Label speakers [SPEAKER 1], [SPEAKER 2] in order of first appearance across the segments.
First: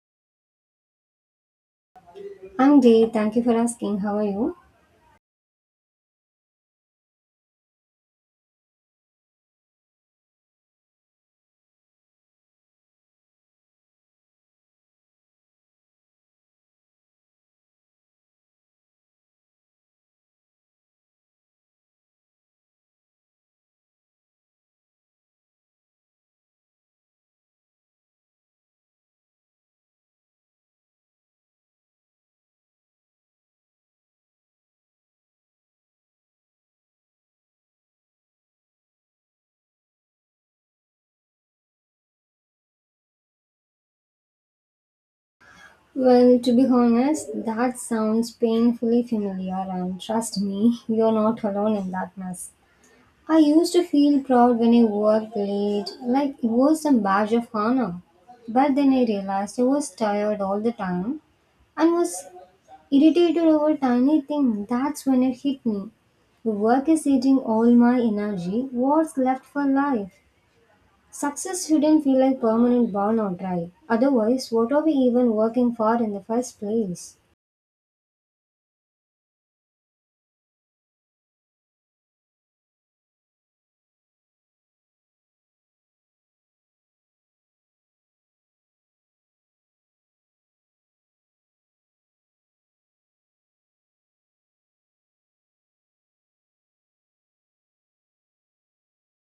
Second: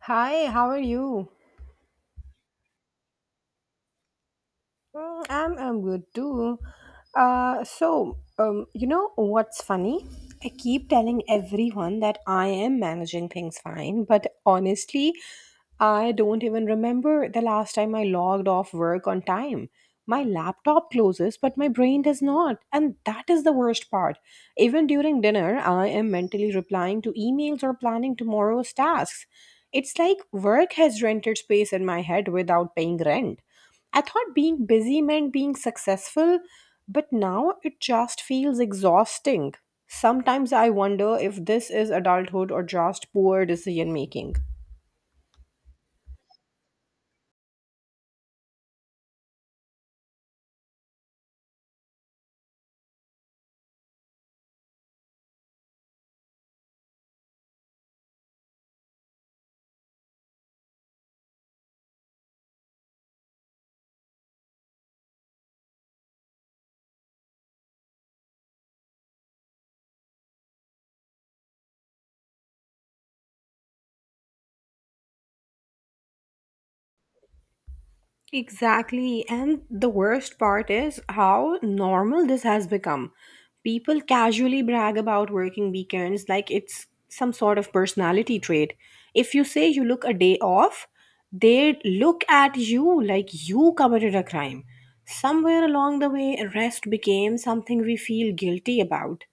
[SPEAKER 1] Hi, how are you?
[SPEAKER 2] I'm great. Thank you for asking. How are you?
[SPEAKER 1] I'm good too. You know what's funny? I keep telling everyone that I am managing things fine, but honestly, I don't even remember the last time I logged off work on time. My laptop closes, but my brain does not, and that is the worst part. Even during dinner, I am mentally replying to emails or planning tomorrow's tasks. It's like work has rented space in my head without paying rent. I thought being busy meant being successful, but now it just feels exhausting. Sometimes I wonder if this is adulthood or just poor decision making.
[SPEAKER 2] Well, to be honest, that sounds painfully familiar, and trust me, you're not alone in that mess. I used to feel proud when I worked late, like it was a badge of honor. But then I realized I was tired all the time and was irritated over tiny things. That's when it hit me. The work is eating all my energy. What's left for life? Success shouldn't feel like permanent burn or drive. Otherwise, what are we even working for in the first place?
[SPEAKER 1] Exactly. And the worst part is how normal this has become. People casually brag about working weekends like it's some sort of personality trait. If you say you look a day off, they look at you like you committed a crime. Somewhere along the way, rest became something we feel guilty about.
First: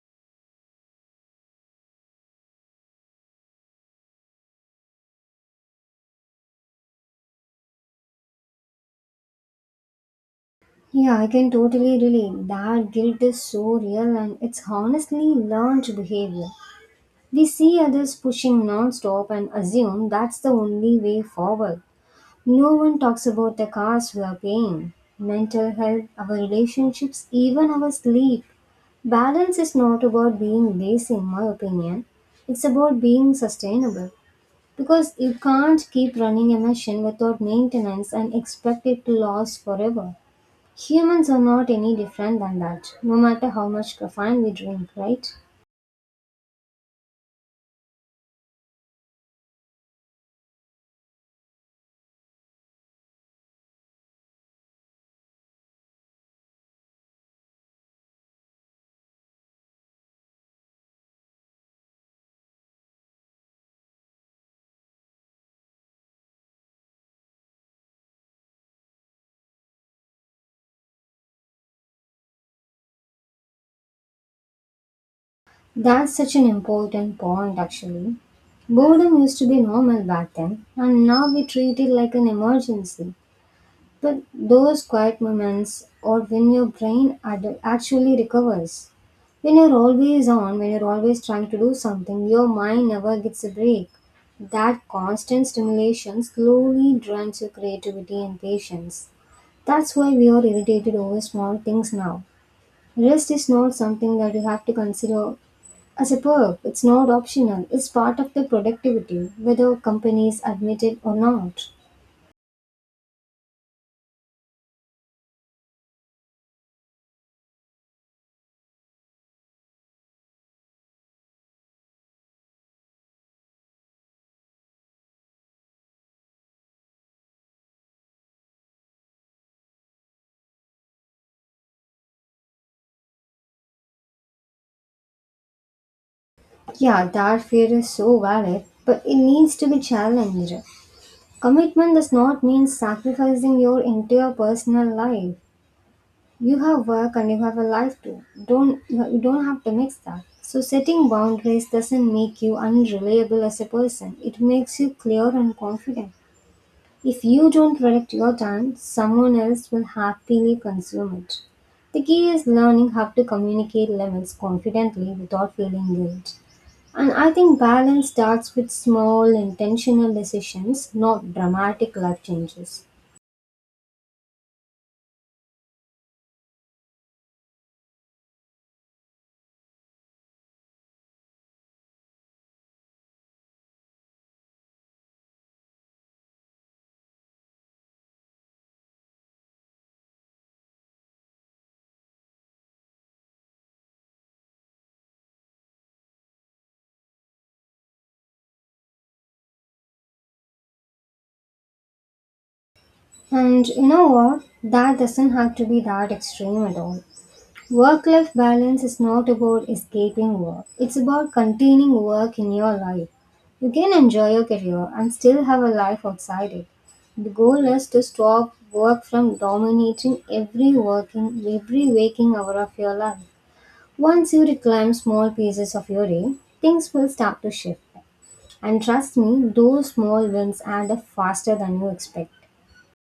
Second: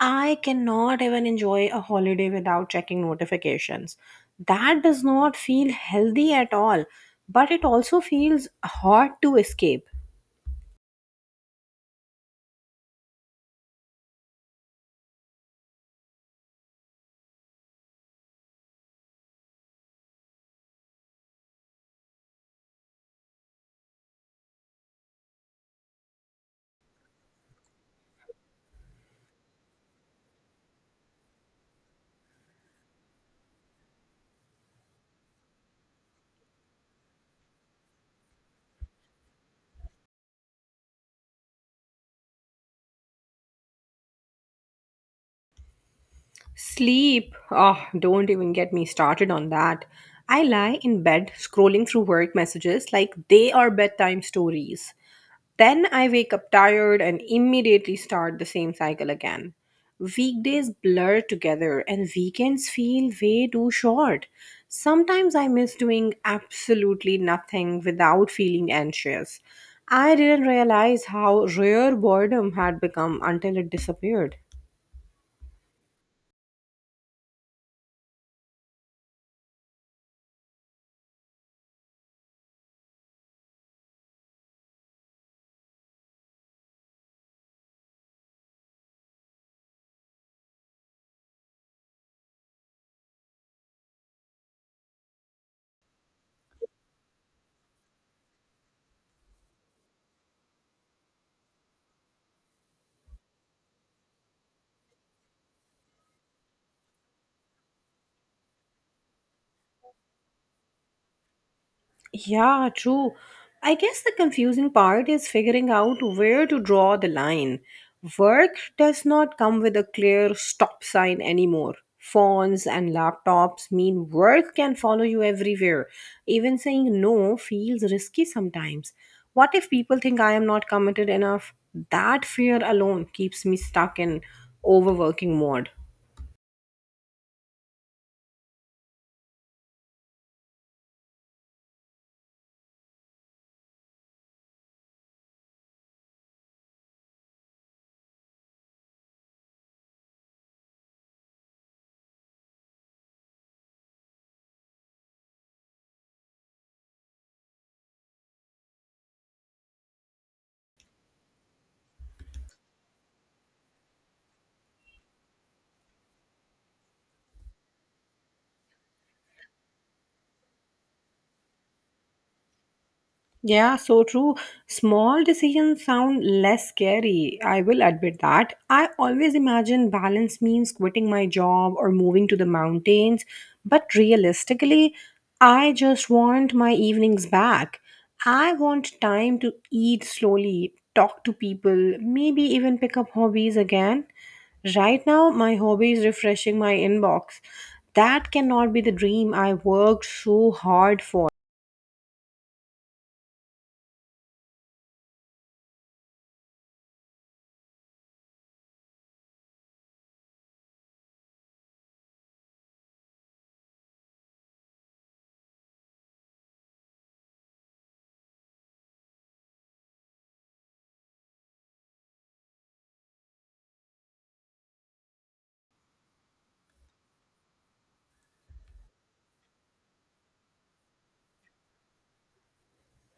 [SPEAKER 1] I cannot even enjoy a holiday without checking notifications. That does not feel healthy at all, but it also feels hard to escape.
[SPEAKER 2] Yeah, I can totally relate. That guilt is so real and it's honestly learned behavior. We see others pushing non-stop and assume that's the only way forward. No one talks about the cost we are paying. Mental health, our relationships, even our sleep. Balance is not about being lazy in my opinion. It's about being sustainable. Because you can't keep running a machine without maintenance and expect it to last forever. Humans are not any different than that, no matter how much caffeine we drink, right?
[SPEAKER 1] Sleep, oh, don't even get me started on that. I lie in bed scrolling through work messages like they are bedtime stories. Then I wake up tired and immediately start the same cycle again. Weekdays blur together and weekends feel way too short. Sometimes I miss doing absolutely nothing without feeling anxious. I didn't realize how rare boredom had become until it disappeared.
[SPEAKER 2] That's such an important point, actually. Boredom used to be normal back then, and now we treat it like an emergency. But those quiet moments or when your actually recovers. When you're always on, when you're always trying to do something, your mind never gets a break. That constant stimulation slowly drains your creativity and patience. That's why we are irritated over small things now. Rest is not something that you have to consider as a perk, it's not optional, it's part of the productivity, whether companies admit it or not.
[SPEAKER 1] Yeah, true. I guess the confusing part is figuring out where to draw the line. Work does not come with a clear stop sign anymore. Phones and laptops mean work can follow you everywhere. Even saying no feels risky sometimes. What if people think I am not committed enough? That fear alone keeps me stuck in overworking mode.
[SPEAKER 2] Yeah, that fear is so valid, but it needs to be challenged. Commitment does not mean sacrificing your entire personal life. You have work and you have a life too. Don't you don't have to mix that. So setting boundaries doesn't make you unreliable as a person. It makes you clear and confident. If you don't protect your time, someone else will happily consume it. The key is learning how to communicate limits confidently without feeling guilt. And I think balance starts with small, intentional decisions, not dramatic life changes.
[SPEAKER 1] Yeah, so true. Small decisions sound less scary. I will admit that. I always imagine balance means quitting my job or moving to the mountains, but realistically, I just want my evenings back. I want time to eat slowly, talk to people, maybe even pick up hobbies again. Right now, my hobby is refreshing my inbox. That cannot be the dream I worked so hard for.
[SPEAKER 2] And you know what? That doesn't have to be that extreme at all. Work life balance is not about escaping work, it's about containing work in your life. You can enjoy your career and still have a life outside it. The goal is to stop work from dominating every working, every waking hour of your life. Once you reclaim small pieces of your day, things will start to shift. And trust me, those small wins add up faster than you expect.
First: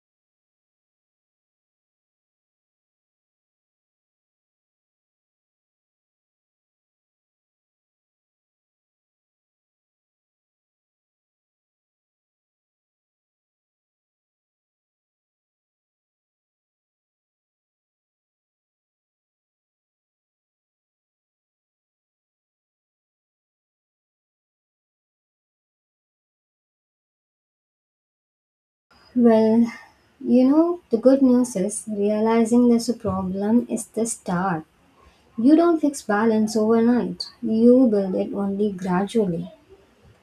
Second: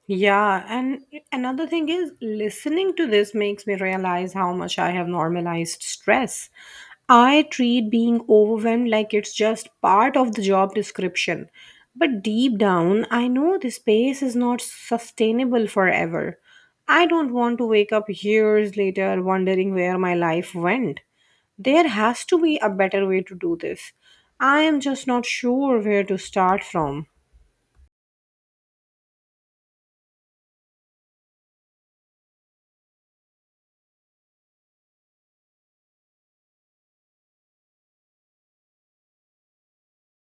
[SPEAKER 1] Yeah, and another thing is listening to this makes me realize how much I have normalized stress. I treat being overwhelmed like it's just part of the job description. But deep down, I know this pace is not sustainable forever. I don't want to wake up years later wondering where my life went. There has to be a better way to do this. I am just not sure where to start from.
[SPEAKER 2] Well, you know, the good news is realizing there's a problem is the start. You don't fix balance overnight, you build it only gradually.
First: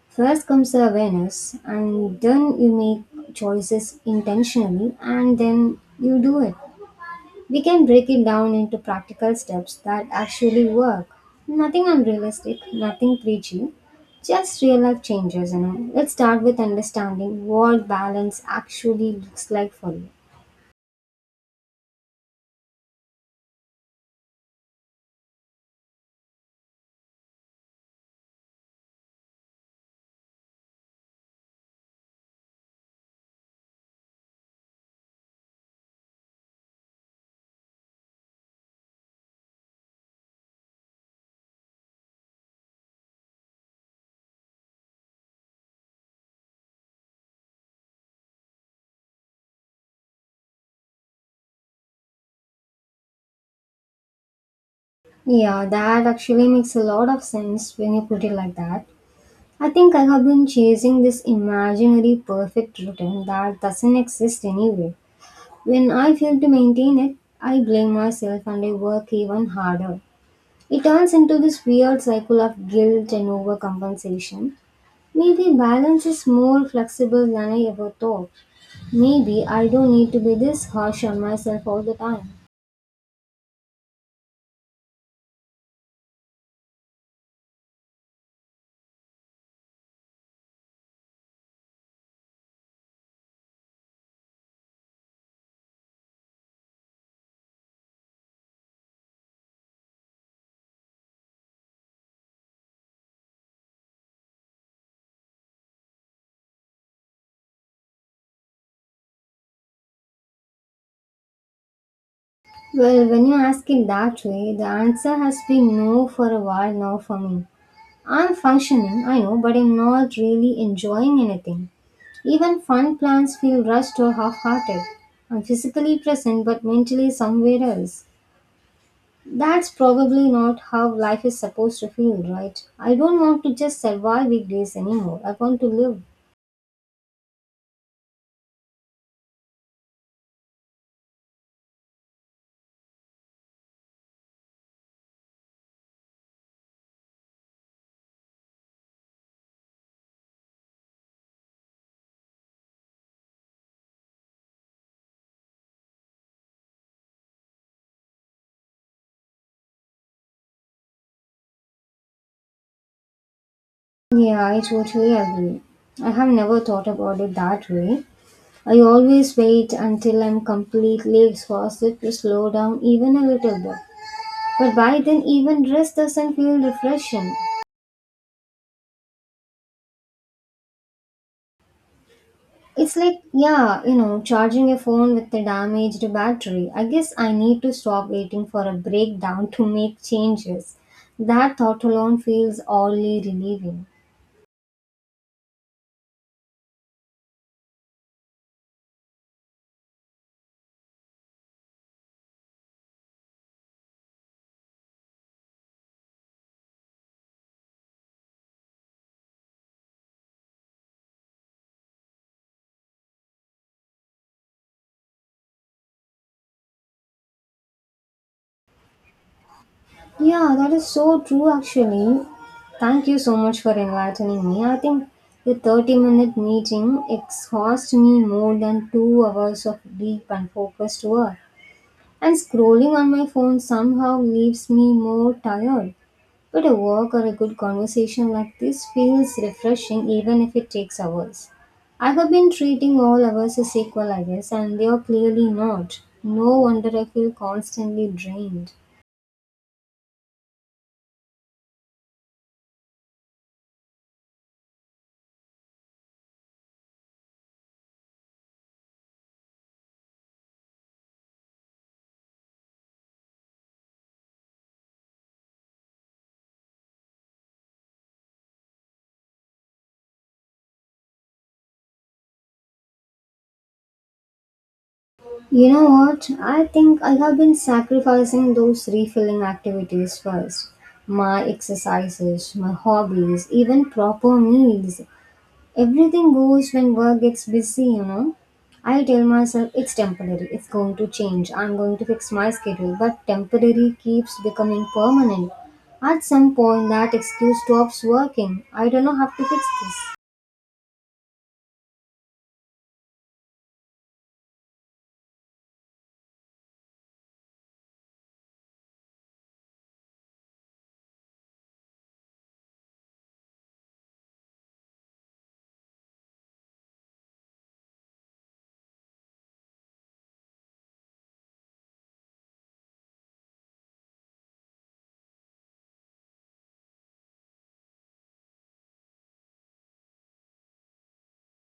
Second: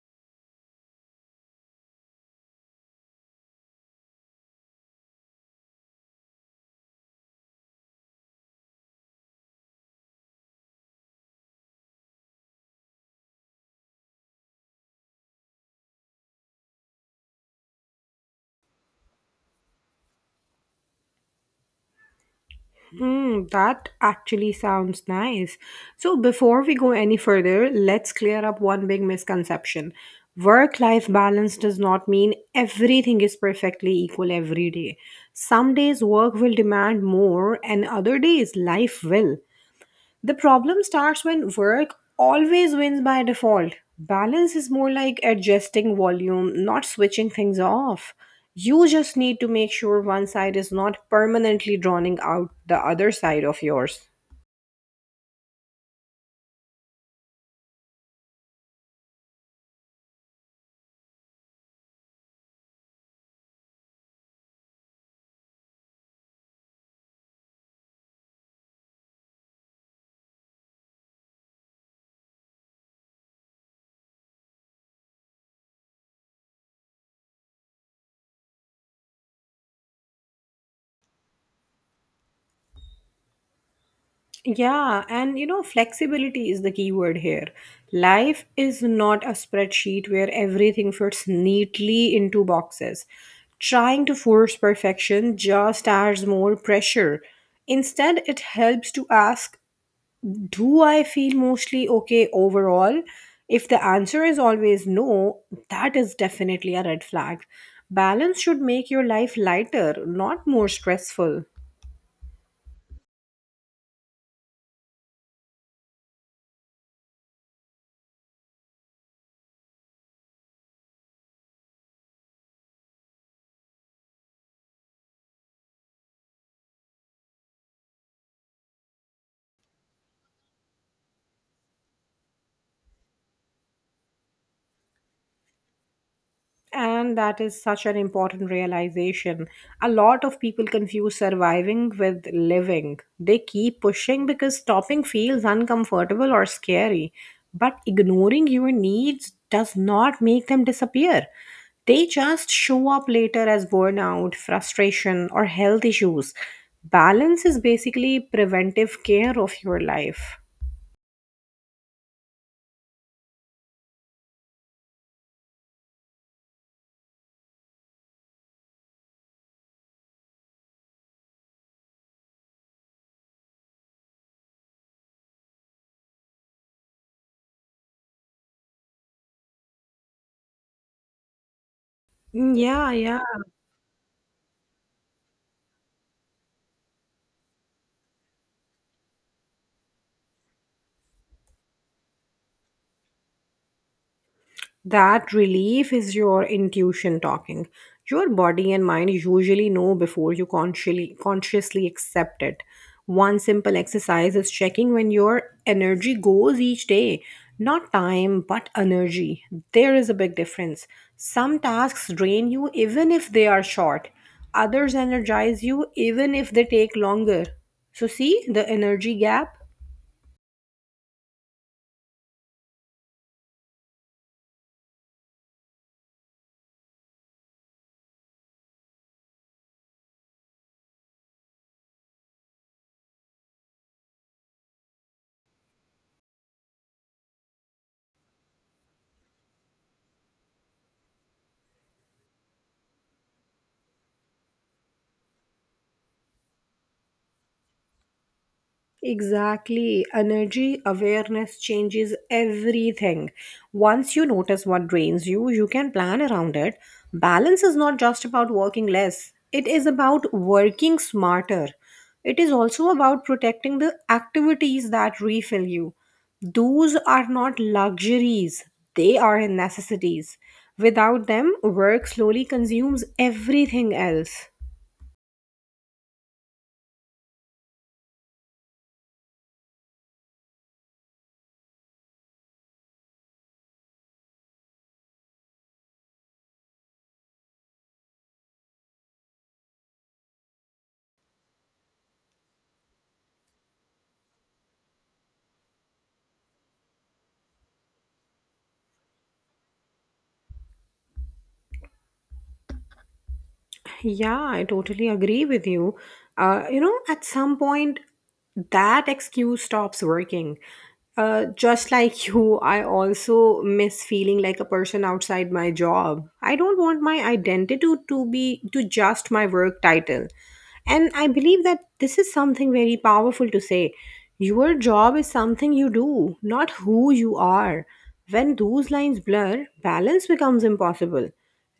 [SPEAKER 2] First comes the awareness, and then you make choices intentionally, and then you do it. We can break it down into practical steps that actually work. Nothing unrealistic, nothing preachy, just real life changes, Let's start with understanding what balance actually looks like for you.
[SPEAKER 1] Hmm, that actually sounds nice. So, before we go any further, let's clear up one big misconception. Work life balance does not mean everything is perfectly equal every day. Some days work will demand more, and other days life will. The problem starts when work always wins by default. Balance is more like adjusting volume, not switching things off. You just need to make sure one side is not permanently drowning out the other side of yours.
[SPEAKER 2] Yeah, that actually makes a lot of sense when you put it like that. I think I have been chasing this imaginary perfect routine that doesn't exist anyway. When I fail to maintain it, I blame myself and I work even harder. It turns into this weird cycle of guilt and overcompensation. Maybe balance is more flexible than I ever thought. Maybe I don't need to be this harsh on myself all the time.
[SPEAKER 1] Yeah, and you know, flexibility is the key word here. Life is not a spreadsheet where everything fits neatly into boxes. Trying to force perfection just adds more pressure. Instead, it helps to ask, do I feel mostly okay overall? If the answer is always no, that is definitely a red flag. Balance should make your life lighter, not more stressful.
[SPEAKER 2] Well, when you ask it that way, the answer has been no for a while now for me. I'm functioning, I know, but I'm not really enjoying anything. Even fun plans feel rushed or half hearted. I'm physically present but mentally somewhere else. That's probably not how life is supposed to feel, right? I don't want to just survive weekdays anymore. I want to live.
[SPEAKER 1] And that is such an important realization. A lot of people confuse surviving with living. They keep pushing because stopping feels uncomfortable or scary. But ignoring your needs does not make them disappear. They just show up later as burnout, frustration, or health issues. Balance is basically preventive care of your life.
[SPEAKER 2] Yeah, I totally agree. I have never thought about it that way. I always wait until I'm completely exhausted to slow down even a little bit. But by then, even rest doesn't feel refreshing.
[SPEAKER 1] Mm, yeah,
[SPEAKER 2] It's
[SPEAKER 1] yeah.
[SPEAKER 2] like, yeah, you know, charging a phone with a damaged battery. I guess I need to stop waiting for a breakdown to make changes. That thought alone feels oddly relieving.
[SPEAKER 1] That relief is your intuition talking. Your body and mind usually know before you consciously accept it. One simple exercise is checking when your energy goes each day. Not time, but energy. There is a big difference. Some tasks drain you even if they are short. Others energize you even if they take longer. So see the energy gap?
[SPEAKER 2] Yeah, that is so true actually. Thank you so much for enlightening me. I think the 30-minute meeting exhausted me more than 2 hours of deep and focused work. And scrolling on my phone somehow leaves me more tired. But a walk or a good conversation like this feels refreshing even if it takes hours. I have been treating all hours as equal, I guess, and they are clearly not. No wonder I feel constantly drained.
[SPEAKER 1] Exactly. Energy awareness changes everything. Once you notice what drains you, you can plan around it. Balance is not just about working less, it is about working smarter. It is also about protecting the activities that refill you. Those are not luxuries, they are necessities. Without them, work slowly consumes everything else.
[SPEAKER 2] You know what? I think I have been sacrificing those refilling activities first. My exercises, my hobbies, even proper meals. Everything goes when work gets busy, I tell myself it's temporary, it's going to change, I'm going to fix my schedule, but temporary keeps becoming permanent. At some point, that excuse stops working. I don't know how to fix this.
[SPEAKER 1] Yeah, I totally agree with you. You know, at some point, that excuse stops working. Just like you, I also miss feeling like a person outside my job. I don't want my identity to be to just my work title. And I believe that this is something very powerful to say. Your job is something you do, not who you are. When those lines blur, balance becomes impossible.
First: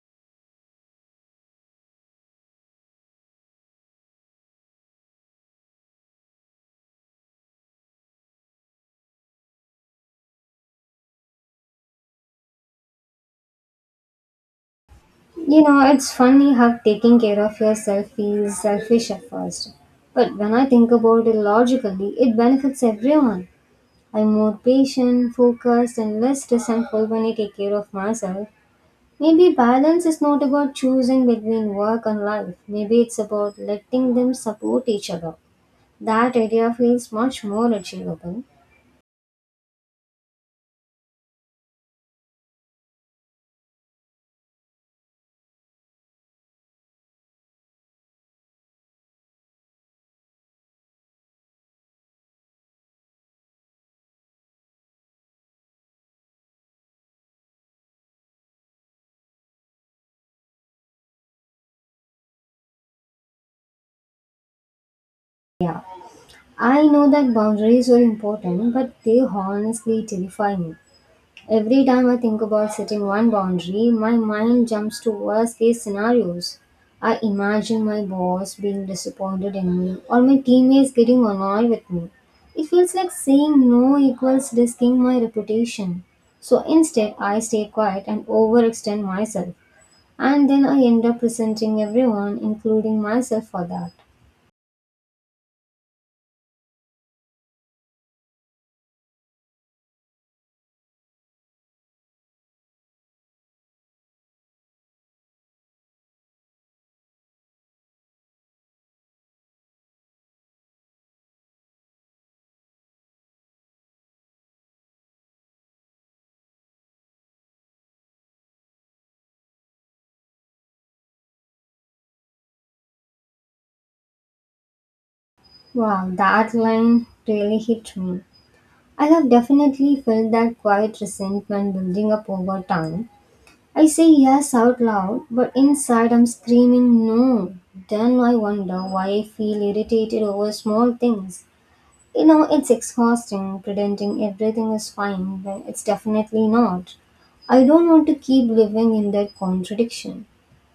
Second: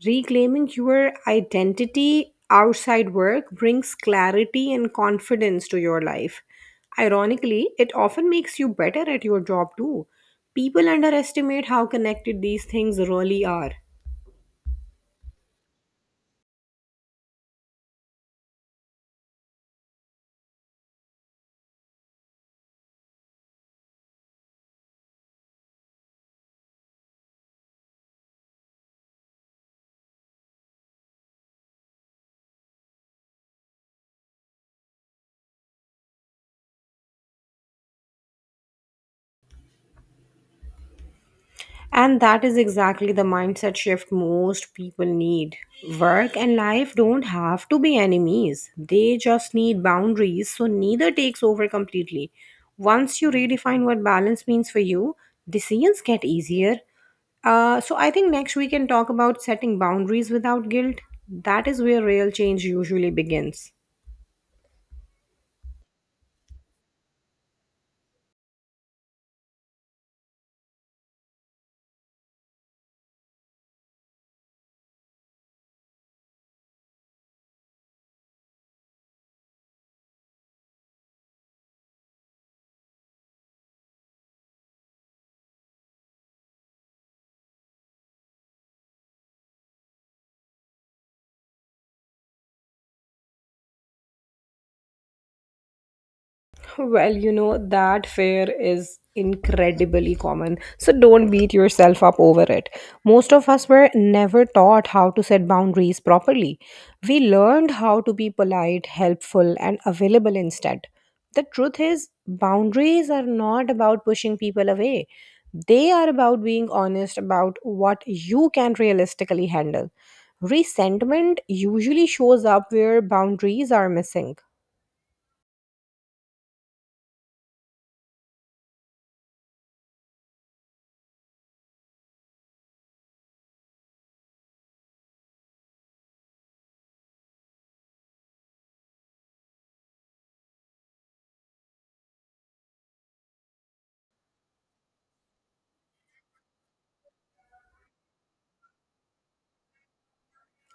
[SPEAKER 1] Reclaiming your identity outside work brings clarity and confidence to your life. Ironically, it often makes you better at your job too. People underestimate how connected these things really are.
[SPEAKER 2] You know, it's funny how taking care of yourself feels selfish at first. But when I think about it logically, it benefits everyone. I'm more patient, focused, and less resentful when I take care of myself. Maybe balance is not about choosing between work and life. Maybe it's about letting them support each other. That idea feels much more achievable.
[SPEAKER 1] And that is exactly the mindset shift most people need. Work and life don't have to be enemies, they just need boundaries, so neither takes over completely. Once you redefine what balance means for you, decisions get easier. So I think next we can talk about setting boundaries without guilt. That is where real change usually begins.
[SPEAKER 2] Yeah. I know that boundaries are important, but they honestly terrify me. Every time I think about setting one boundary, my mind jumps to worst case scenarios. I imagine my boss being disappointed in me or my teammates getting annoyed with me. It feels like saying no equals risking my reputation. So instead, I stay quiet and overextend myself. And then I end up resenting everyone, including myself, for that.
[SPEAKER 1] Well, you know, that fear is incredibly common. So don't beat yourself up over it. Most of us were never taught how to set boundaries properly. We learned how to be polite, helpful, and available instead. The truth is, boundaries are not about pushing people away, they are about being honest about what you can realistically handle. Resentment usually shows up where boundaries are missing.
[SPEAKER 2] Wow, that line really hit me. I have definitely felt that quiet resentment building up over time. I say yes out loud, but inside I'm screaming no. Then I wonder why I feel irritated over small things. You know, it's exhausting pretending everything is fine when it's definitely not. I don't want to keep living in that contradiction.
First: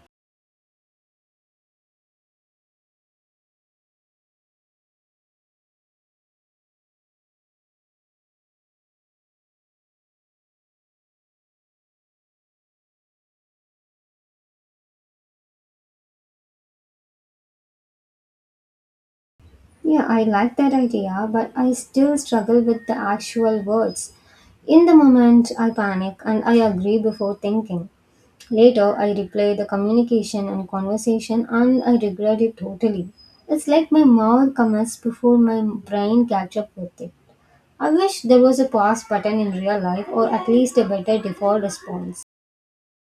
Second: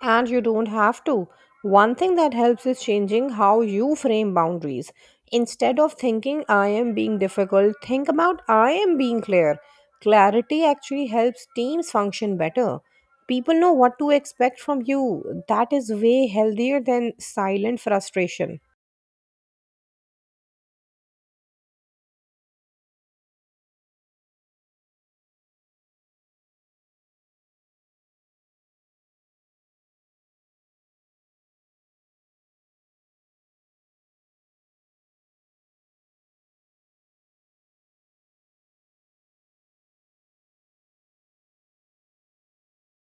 [SPEAKER 1] And you don't have to. One thing that helps is changing how you frame boundaries. Instead of thinking I am being difficult, think about I am being clear. Clarity actually helps teams function better. People know what to expect from you. That is way healthier than silent frustration.
[SPEAKER 2] Yeah, I like that idea, but I still struggle with the actual words. In the moment, I panic and I agree before thinking. Later, I replay the communication and conversation and I regret it totally. It's like my mouth comments before my brain catch up with it. I wish there was a pause button in real life or at least a better default response.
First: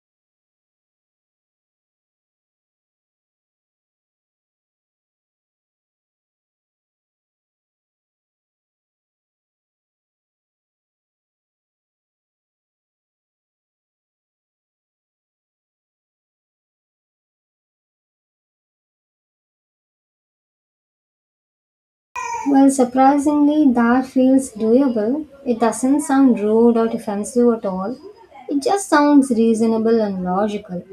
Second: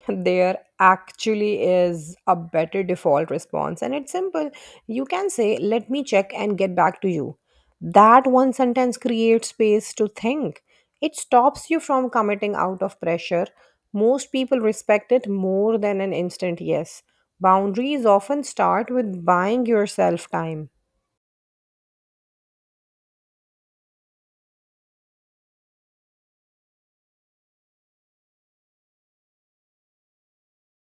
[SPEAKER 1] There actually is a better default response, and it's simple. You can say let me check and get back to you. That one sentence creates space to think. It stops you from committing out of pressure. Most people respect it more than an instant yes. Boundaries often start with buying yourself time.
[SPEAKER 2] Well, surprisingly, that feels doable. It doesn't sound rude or offensive at all. It just sounds reasonable and logical.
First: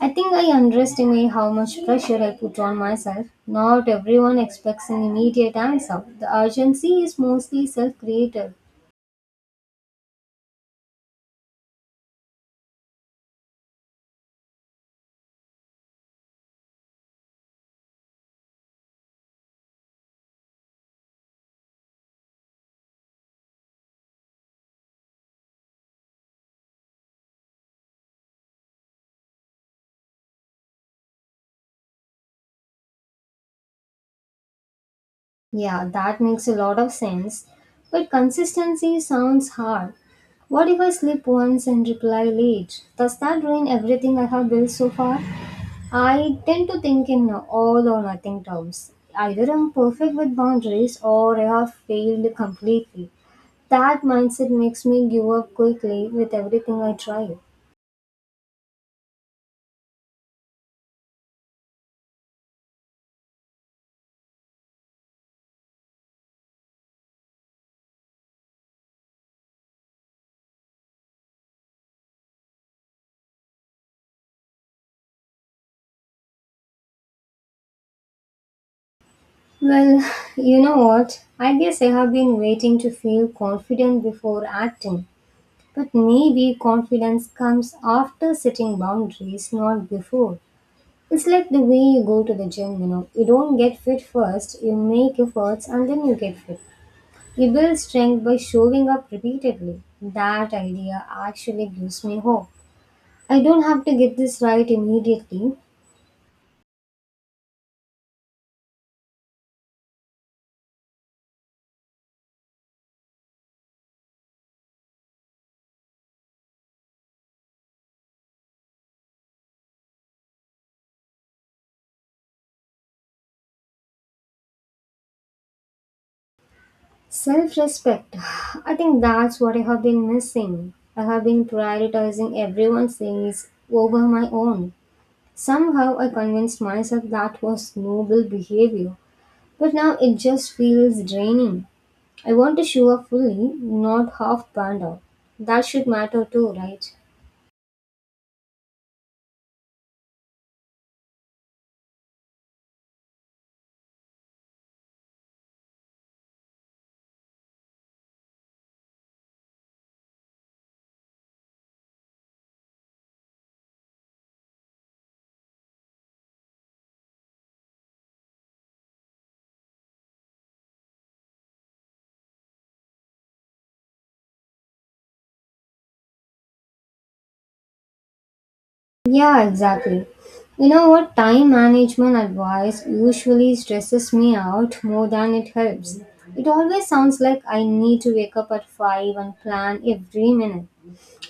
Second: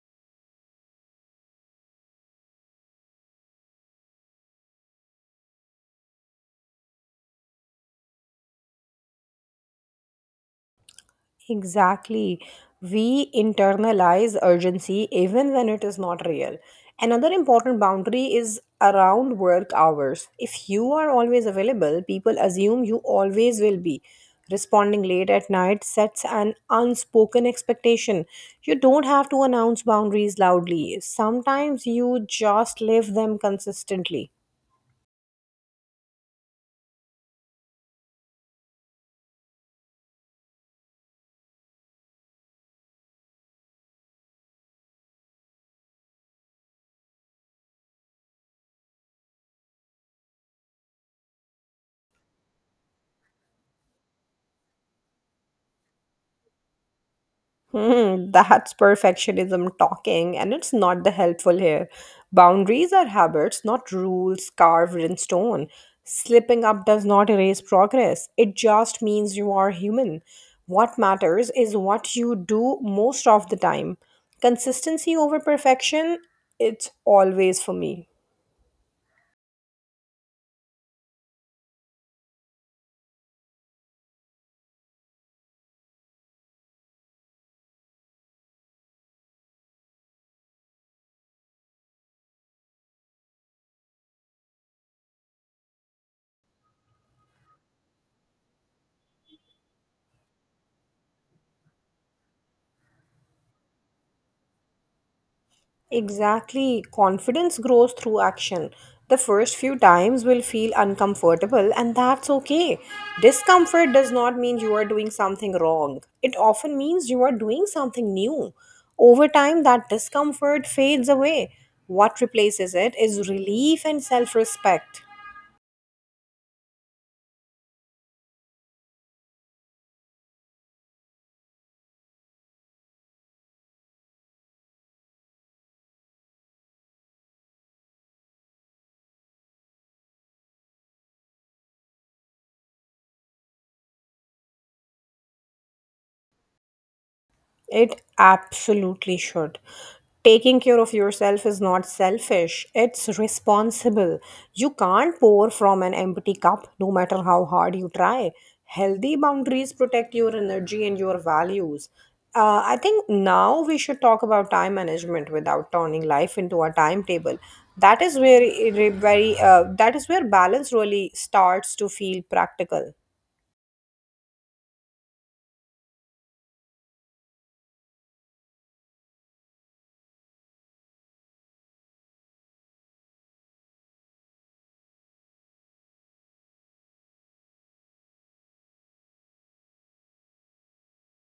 [SPEAKER 2] I think I underestimate how much pressure I put on myself. Not everyone expects an immediate answer. The urgency is mostly self created.
[SPEAKER 1] Exactly. We internalize urgency even when it is not real. Another important boundary is around work hours. If you are always available, people assume you always will be. Responding late at night sets an unspoken expectation. You don't have to announce boundaries loudly, sometimes you just live them consistently.
[SPEAKER 2] Yeah, that makes a lot of sense. But consistency sounds hard. What if I slip once and reply late? Does that ruin everything I have built so far? I tend to think in all or nothing terms. Either I'm perfect with boundaries or I have failed completely. That mindset makes me give up quickly with everything I try.
[SPEAKER 1] Hmm, that's perfectionism talking, and it's not the helpful here. Boundaries are habits, not rules carved in stone. Slipping up does not erase progress, it just means you are human. What matters is what you do most of the time. Consistency over perfection, it's always for me.
[SPEAKER 2] Well, you know what? I guess I have been waiting to feel confident before acting. But maybe confidence comes after setting boundaries, not before. It's like the way you go to the gym, you know. You don't get fit first, you make efforts and then you get fit. You build strength by showing up repeatedly. That idea actually gives me hope. I don't have to get this right immediately.
[SPEAKER 1] Exactly. Confidence grows through action. The first few times will feel uncomfortable, and that's okay. Discomfort does not mean you are doing something wrong, it often means you are doing something new. Over time, that discomfort fades away. What replaces it is relief and self respect.
[SPEAKER 2] Self respect. I think that's what I have been missing. I have been prioritizing everyone's needs over my own. Somehow I convinced myself that was noble behavior, but now it just feels draining. I want to show up fully, not half band out. That should matter too, right?
[SPEAKER 1] It absolutely should. Taking care of yourself is not selfish, it's responsible. You can't pour from an empty cup no matter how hard you try. Healthy boundaries protect your energy and your values. I think now we should talk about time management without turning life into a timetable. That is where it re- very that is where balance really starts to feel practical.
[SPEAKER 2] Yeah, exactly. You know what? Time management advice usually stresses me out more than it helps. It always sounds like I need to wake up at 5 and plan every minute.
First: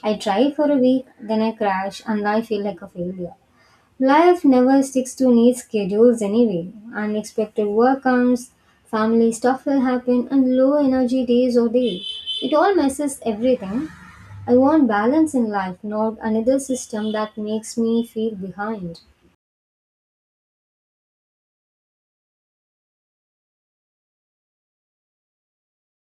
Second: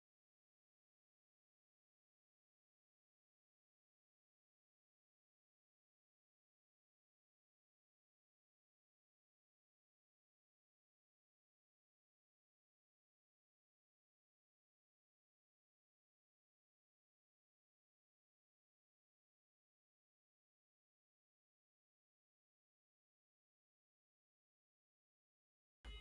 [SPEAKER 2] I try for a week, then I crash and I feel like a failure. Life never sticks to neat schedules anyway. Unexpected work comes, family stuff will happen, and low energy days or day. It all messes everything. I want balance in life, not another system that makes me feel behind.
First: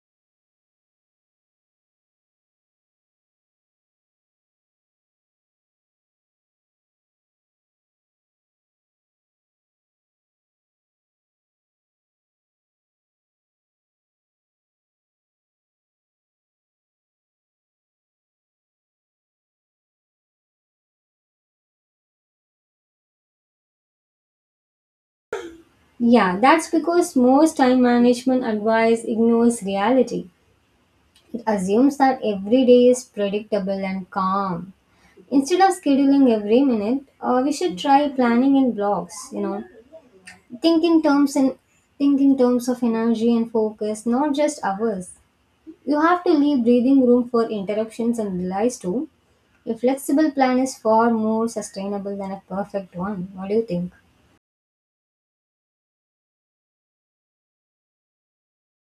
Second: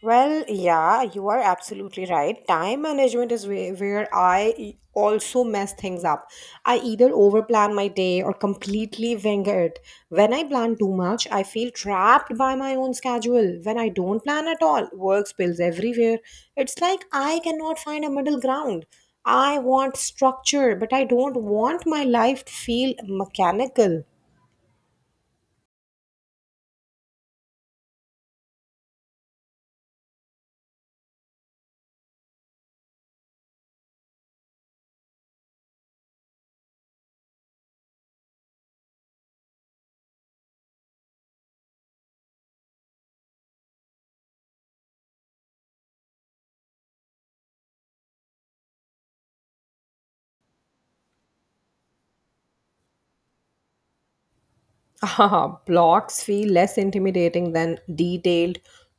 [SPEAKER 1] Well, yeah, you are absolutely right. Time management is where also mess things up. I either overplan my day or completely wing it. When I plan too much, I feel trapped by my own schedule. When I don't plan at all, work spills everywhere. It's like I cannot find a middle ground. I want structure, but I don't want my life to feel mechanical.
[SPEAKER 2] Yeah, that's because most time management advice ignores reality. It assumes that every day is predictable and calm. Instead of scheduling every minute, we should try planning in blocks, you know. Think in terms in think in terms of energy and focus, not just hours. You have to leave breathing room for interruptions and delays too. A flexible plan is far more sustainable than a perfect one. What do you think?
[SPEAKER 1] Ah, blocks feel less intimidating than detailed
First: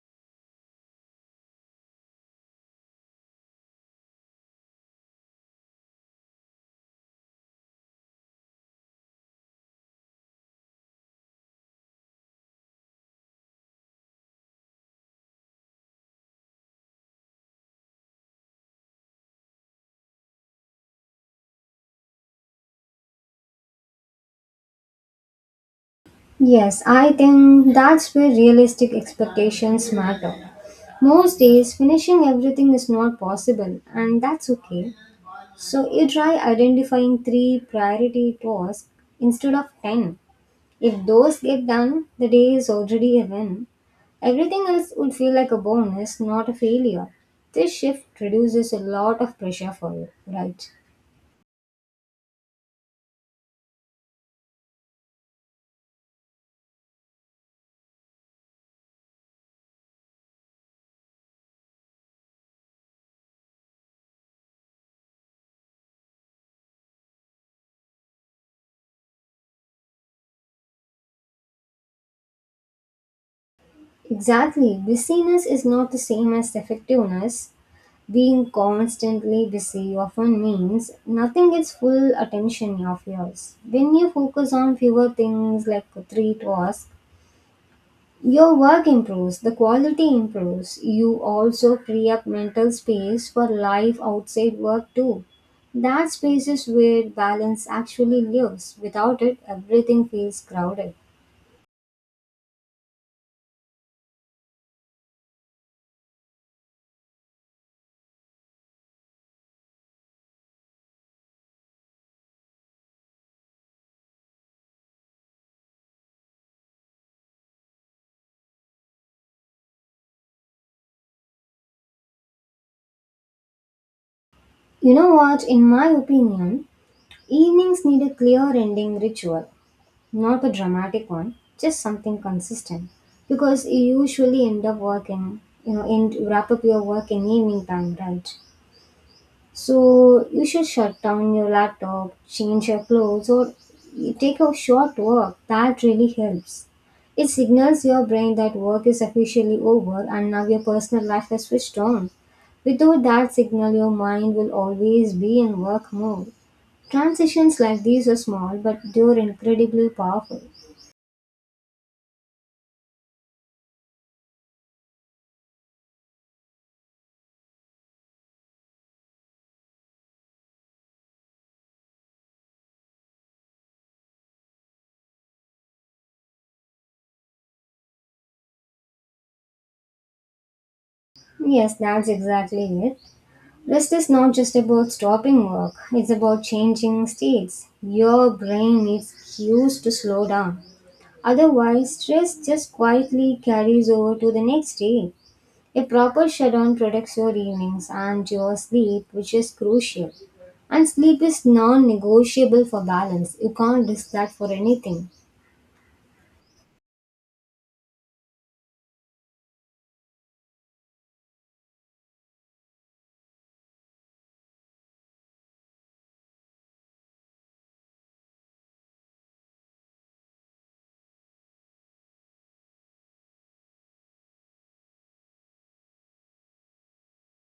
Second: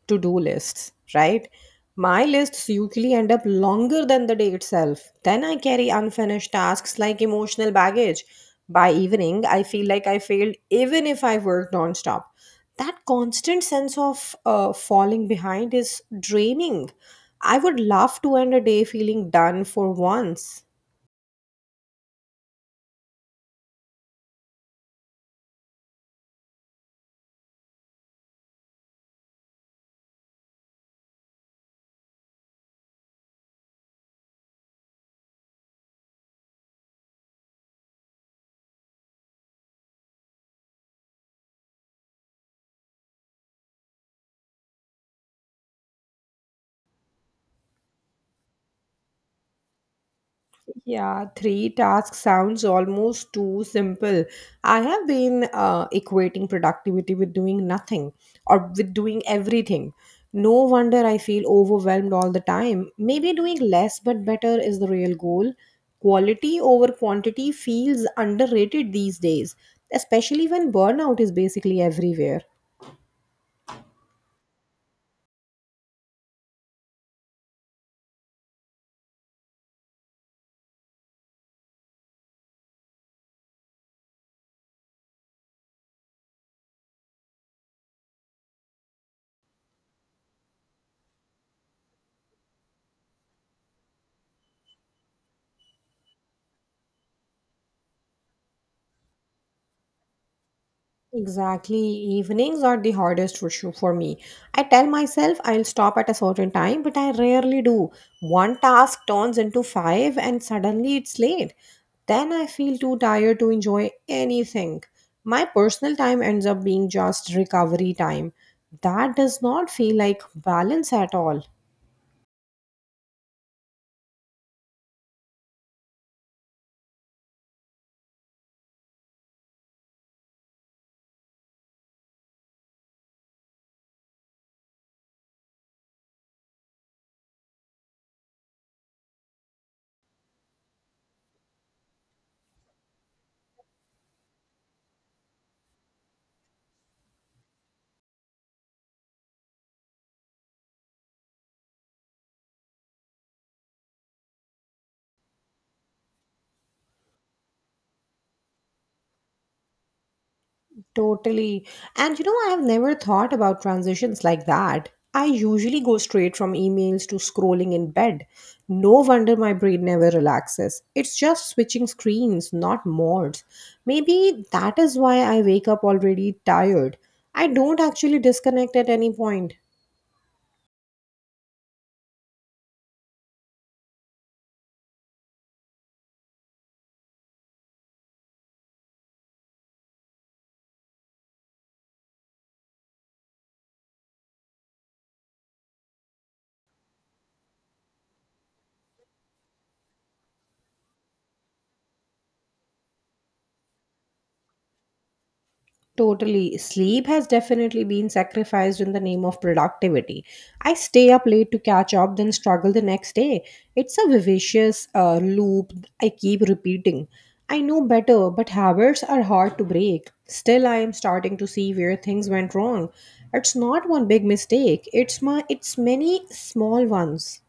[SPEAKER 1] to do lists, right? My lists usually end up longer than the day itself. Then I carry unfinished tasks like emotional baggage. By evening, I feel like I failed even if I worked nonstop. That constant sense of falling behind is draining. I would love to end a day feeling done for once.
[SPEAKER 2] Yes, I think that's where realistic expectations matter. Most days, finishing everything is not possible, and that's okay. So, you try identifying three priority tasks instead of 10. If those get done, the day is already a win. Everything else would feel like a bonus, not a failure. This shift reduces a lot of pressure for you, right?
[SPEAKER 1] Yeah, 3 tasks sounds almost too simple. I have been equating productivity with doing nothing or with doing everything. No wonder I feel overwhelmed all the time. Maybe doing less but better is the real goal. Quality over quantity feels underrated these days, especially when burnout is basically everywhere.
[SPEAKER 2] Exactly. Busyness is not the same as effectiveness. Being constantly busy often means nothing gets full attention of yours. When you focus on fewer things like three tasks, your work improves, the quality improves. You also free up mental space for life outside work too. That space is where balance actually lives. Without it, everything feels crowded.
[SPEAKER 1] Exactly. Evenings are the hardest issue for me. I tell myself I'll stop at a certain time, but I rarely do. One task turns into five, and suddenly it's late. Then I feel too tired to enjoy anything. My personal time ends up being just recovery time. That does not feel like balance at all.
[SPEAKER 2] You know what? In my opinion, evenings need a clear ending ritual, not a dramatic one, just something consistent. Because you usually end up working, end wrap up your work in evening time, right? So you should shut down your laptop, change your clothes, or you take a short walk. That really helps. It signals your brain that work is officially over and now your personal life has switched on. Without that signal, your mind will always be in work mode. Transitions like these are small, but they're incredibly powerful.
[SPEAKER 1] Totally. And you know, I have never thought about transitions like that. I usually go straight from emails to scrolling in bed. No wonder my brain never relaxes. It's just switching screens, not modes. Maybe that is why I wake up already tired. I don't actually disconnect at any point.
[SPEAKER 2] Yes, that's exactly it. Rest is not just about stopping work, it's about changing states. Your brain needs cues to slow down. Otherwise, stress just quietly carries over to the next day. A proper shutdown protects your evenings and your sleep, which is crucial. And sleep is non negotiable for balance. You can't risk that for anything.
[SPEAKER 1] Totally. Sleep has definitely been sacrificed in the name of productivity. I stay up late to catch up, then struggle the next day. It's a vicious loop I keep repeating. I know better, but habits are hard to break. Still, I am starting to see where things went wrong. It's not one big mistake, it's many small ones.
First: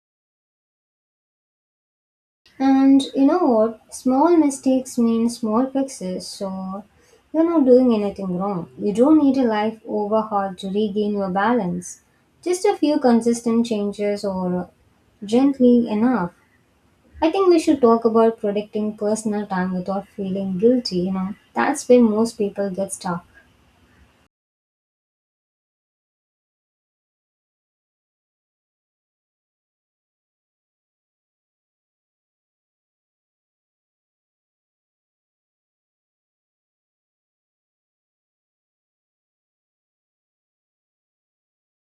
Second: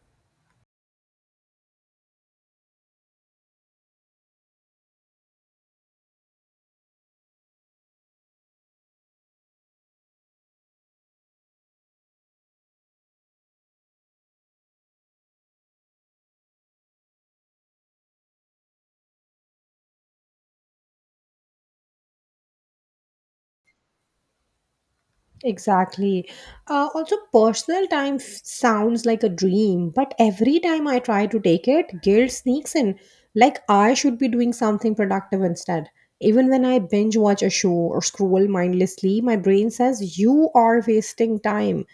[SPEAKER 2] And you know what? Small mistakes mean small fixes, so you're not doing anything wrong. You don't need a life overhaul to regain your balance. Just a few consistent changes or gently enough. I think we should talk about protecting personal time without feeling guilty. That's where most people get stuck.
[SPEAKER 1] Exactly. Also, personal time sounds like a dream, but every time I try to take it, guilt sneaks in. Like I should be doing something productive instead. Even when I binge watch a show or scroll mindlessly, my brain says, "You are wasting time."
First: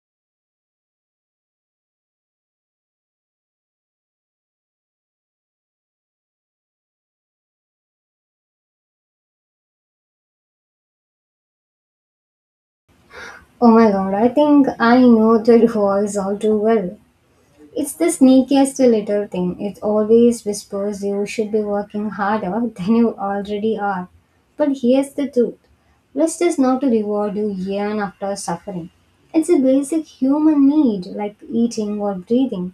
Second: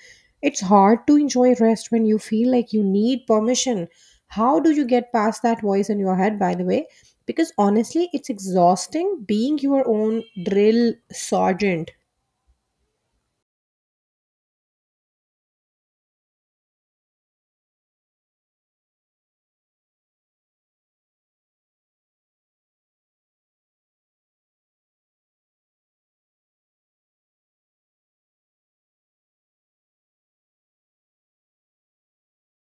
[SPEAKER 1] It's hard to enjoy rest when you feel like you need permission. How do you get past that voice in your head, by the way? Because honestly, it's exhausting being your own drill sergeant.
[SPEAKER 2] Oh my god, I think I know the rules all too well. It's the sneakiest little thing. It always whispers you should be working harder than you already are. But here's the truth, rest is not to reward you yearn after suffering. It's a basic human need like eating or breathing.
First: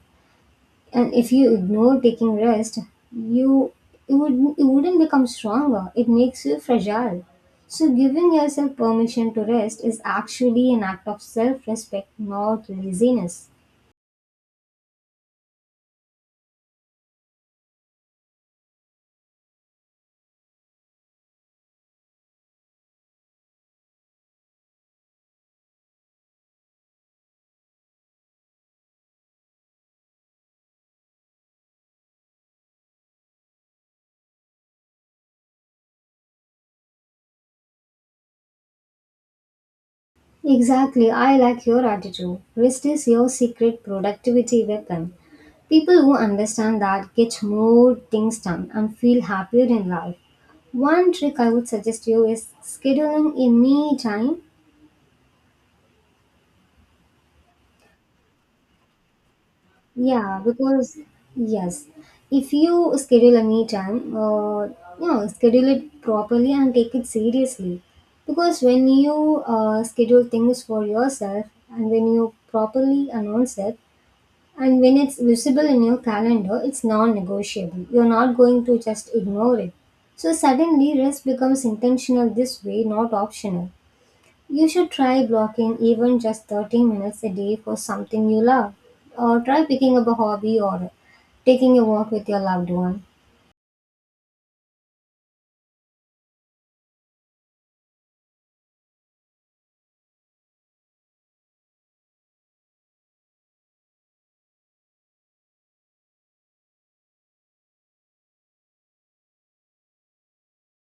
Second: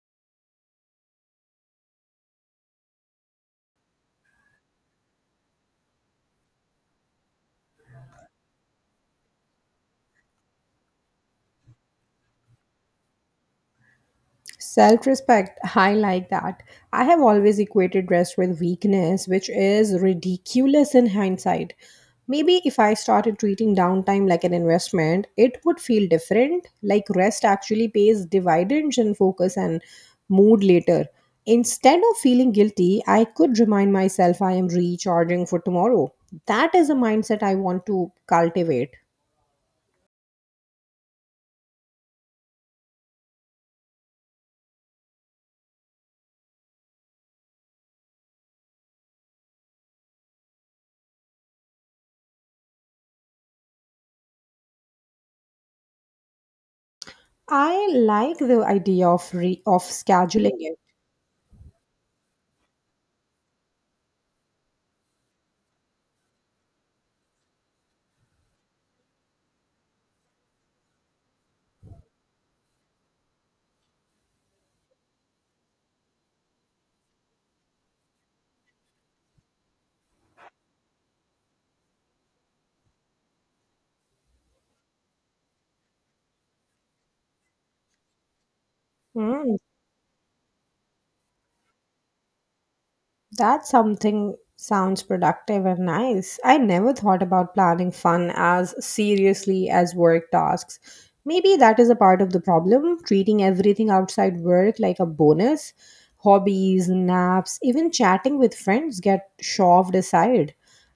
[SPEAKER 2] And if you ignore taking rest, you it, would, it wouldn't become stronger. It makes you fragile. So giving yourself permission to rest is actually an act of self-respect, not laziness.
[SPEAKER 1] Self respect, I like that. I have always equated rest with weakness, which is ridiculous in hindsight. Maybe if I started treating downtime like an investment, it would feel different. Like rest actually pays dividends in focus and mood later. Instead of feeling guilty, I could remind myself I am recharging for tomorrow. That is a mindset I want to cultivate.
[SPEAKER 2] Exactly, I like your attitude. Rest is your secret productivity weapon. People who understand that get more things done and feel happier in life. One trick I would suggest you is scheduling a me time.
[SPEAKER 1] I like the idea of
[SPEAKER 2] Yeah,
[SPEAKER 1] scheduling it.
[SPEAKER 2] yes, if you schedule a me time, schedule it properly and take it seriously. Because when you schedule things for yourself and when you properly announce it, and when it's visible in your calendar, it's non negotiable. You're not going to just ignore it. So suddenly, rest becomes intentional this way, not optional. You should try blocking even just 30 minutes a day for something you love, or
[SPEAKER 1] Hmm.
[SPEAKER 2] try picking up a hobby or taking a walk with your loved one.
[SPEAKER 1] That something sounds productive and nice. I never thought about planning fun as seriously as work tasks. Maybe that is a part of the problem, treating everything outside work like a bonus. Hobbies, naps, even chatting with friends get shoved aside.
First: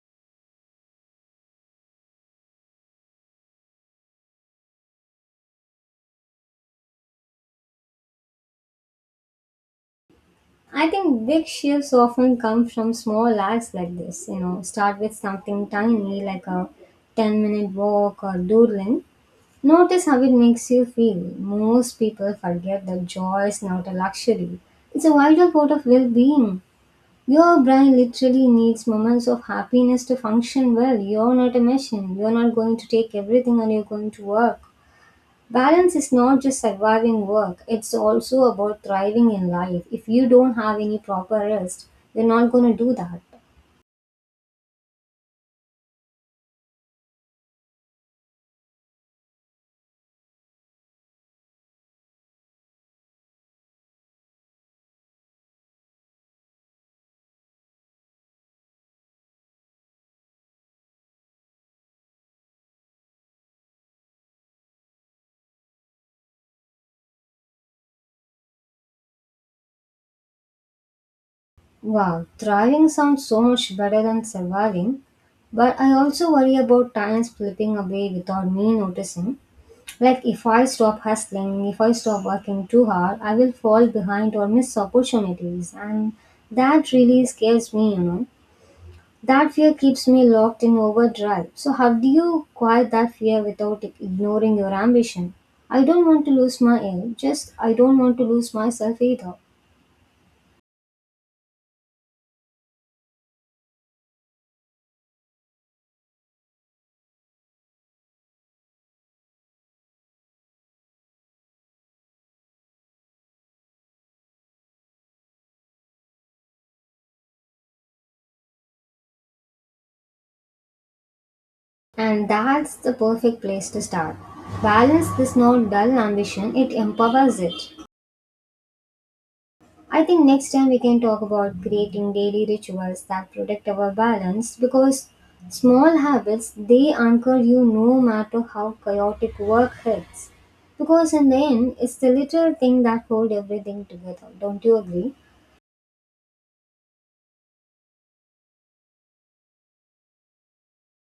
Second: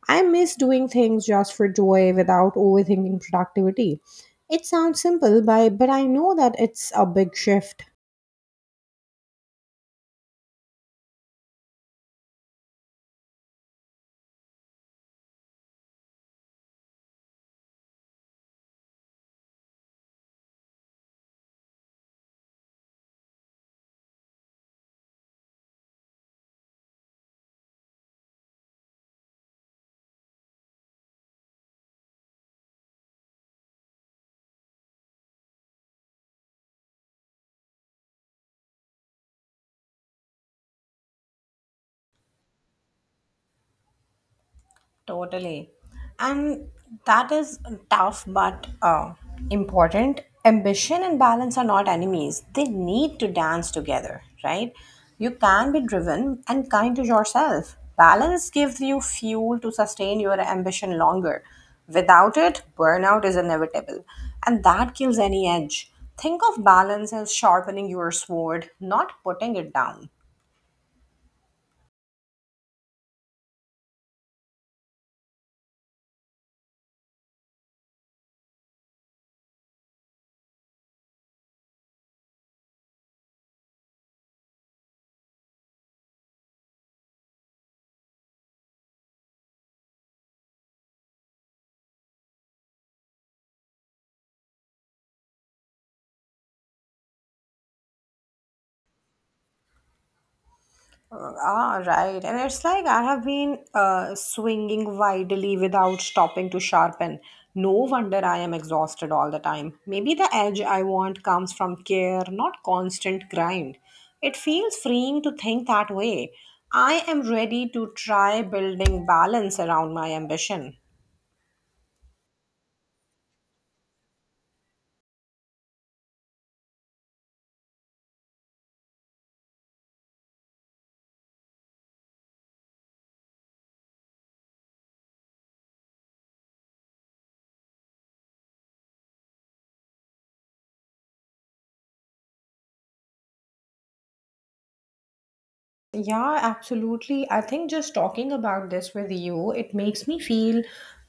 [SPEAKER 1] I miss doing things just for joy without overthinking productivity. It sounds simple, but I know that it's a big shift.
[SPEAKER 2] I think big shifts often come from small acts like this. You know, start with something tiny like a 10-minute walk or doodling. Notice how it makes you feel. Most people forget that joy is not a luxury, it's a vital part of well being. Your brain literally needs moments of happiness to function well. You're not a machine, you're not going to take everything and you're going to work. Balance is not just surviving work, it's also about thriving in life. If you don't have any proper rest, you're not going to do that.
[SPEAKER 1] Totally. And that is tough but important. Ambition and balance are not enemies, they need to dance together, right? You can be driven and kind to yourself. Balance gives you fuel to sustain your ambition longer. Without it, burnout is inevitable, and that kills any edge. Think of balance as sharpening your sword, not putting it down.
[SPEAKER 2] Wow, thriving sounds so much better than surviving, but I also worry about time slipping away without me noticing. Like if I stop hustling, if I stop working too hard, I will fall behind or miss opportunities, and that really scares me. That fear keeps me locked in overdrive. So, how do you quiet that fear without ignoring your ambition? I don't want to lose my aim, just I don't want to lose myself either.
[SPEAKER 1] Ah, right. And it's like I have been swinging widely without stopping to sharpen. No wonder I am exhausted all the time. Maybe the edge I want comes from care, not constant grind. It feels freeing to think that way. I am ready to try building balance around my ambition.
[SPEAKER 2] And that's the perfect place to start. Balance is not dull ambition, it empowers it. I think next time we can talk about creating daily rituals that protect our balance because small habits they anchor you no matter how chaotic work hits. Because in the end, it's the little thing that hold everything together. Don't you agree?
[SPEAKER 1] Yeah, absolutely. I think just talking about this with you, it makes me feel,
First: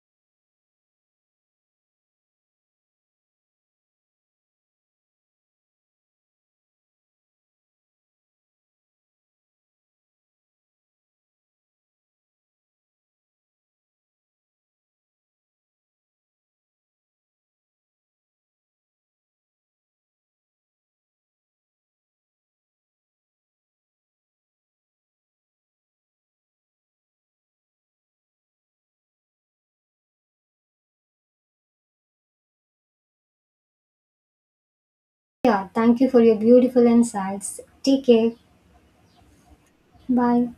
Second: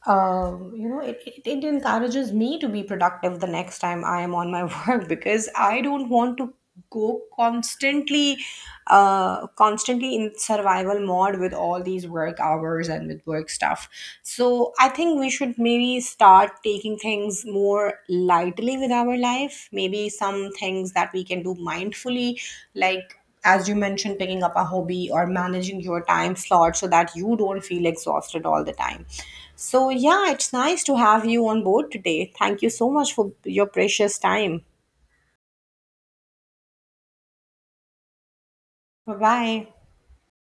[SPEAKER 1] it encourages me to be productive the next time I am on my work because I don't want to go constantly in survival mode with all these work hours and with work stuff. So I think we should maybe start taking things more lightly with our life, maybe some things that we can do mindfully, like as you mentioned picking up a hobby or managing your time slot so that you don't feel exhausted all the time. So yeah, it's nice to have you on board today. Thank you so much for your precious time.
[SPEAKER 2] Yeah, thank you for your beautiful insights. Take care.
[SPEAKER 1] Bye bye.
[SPEAKER 2] Bye.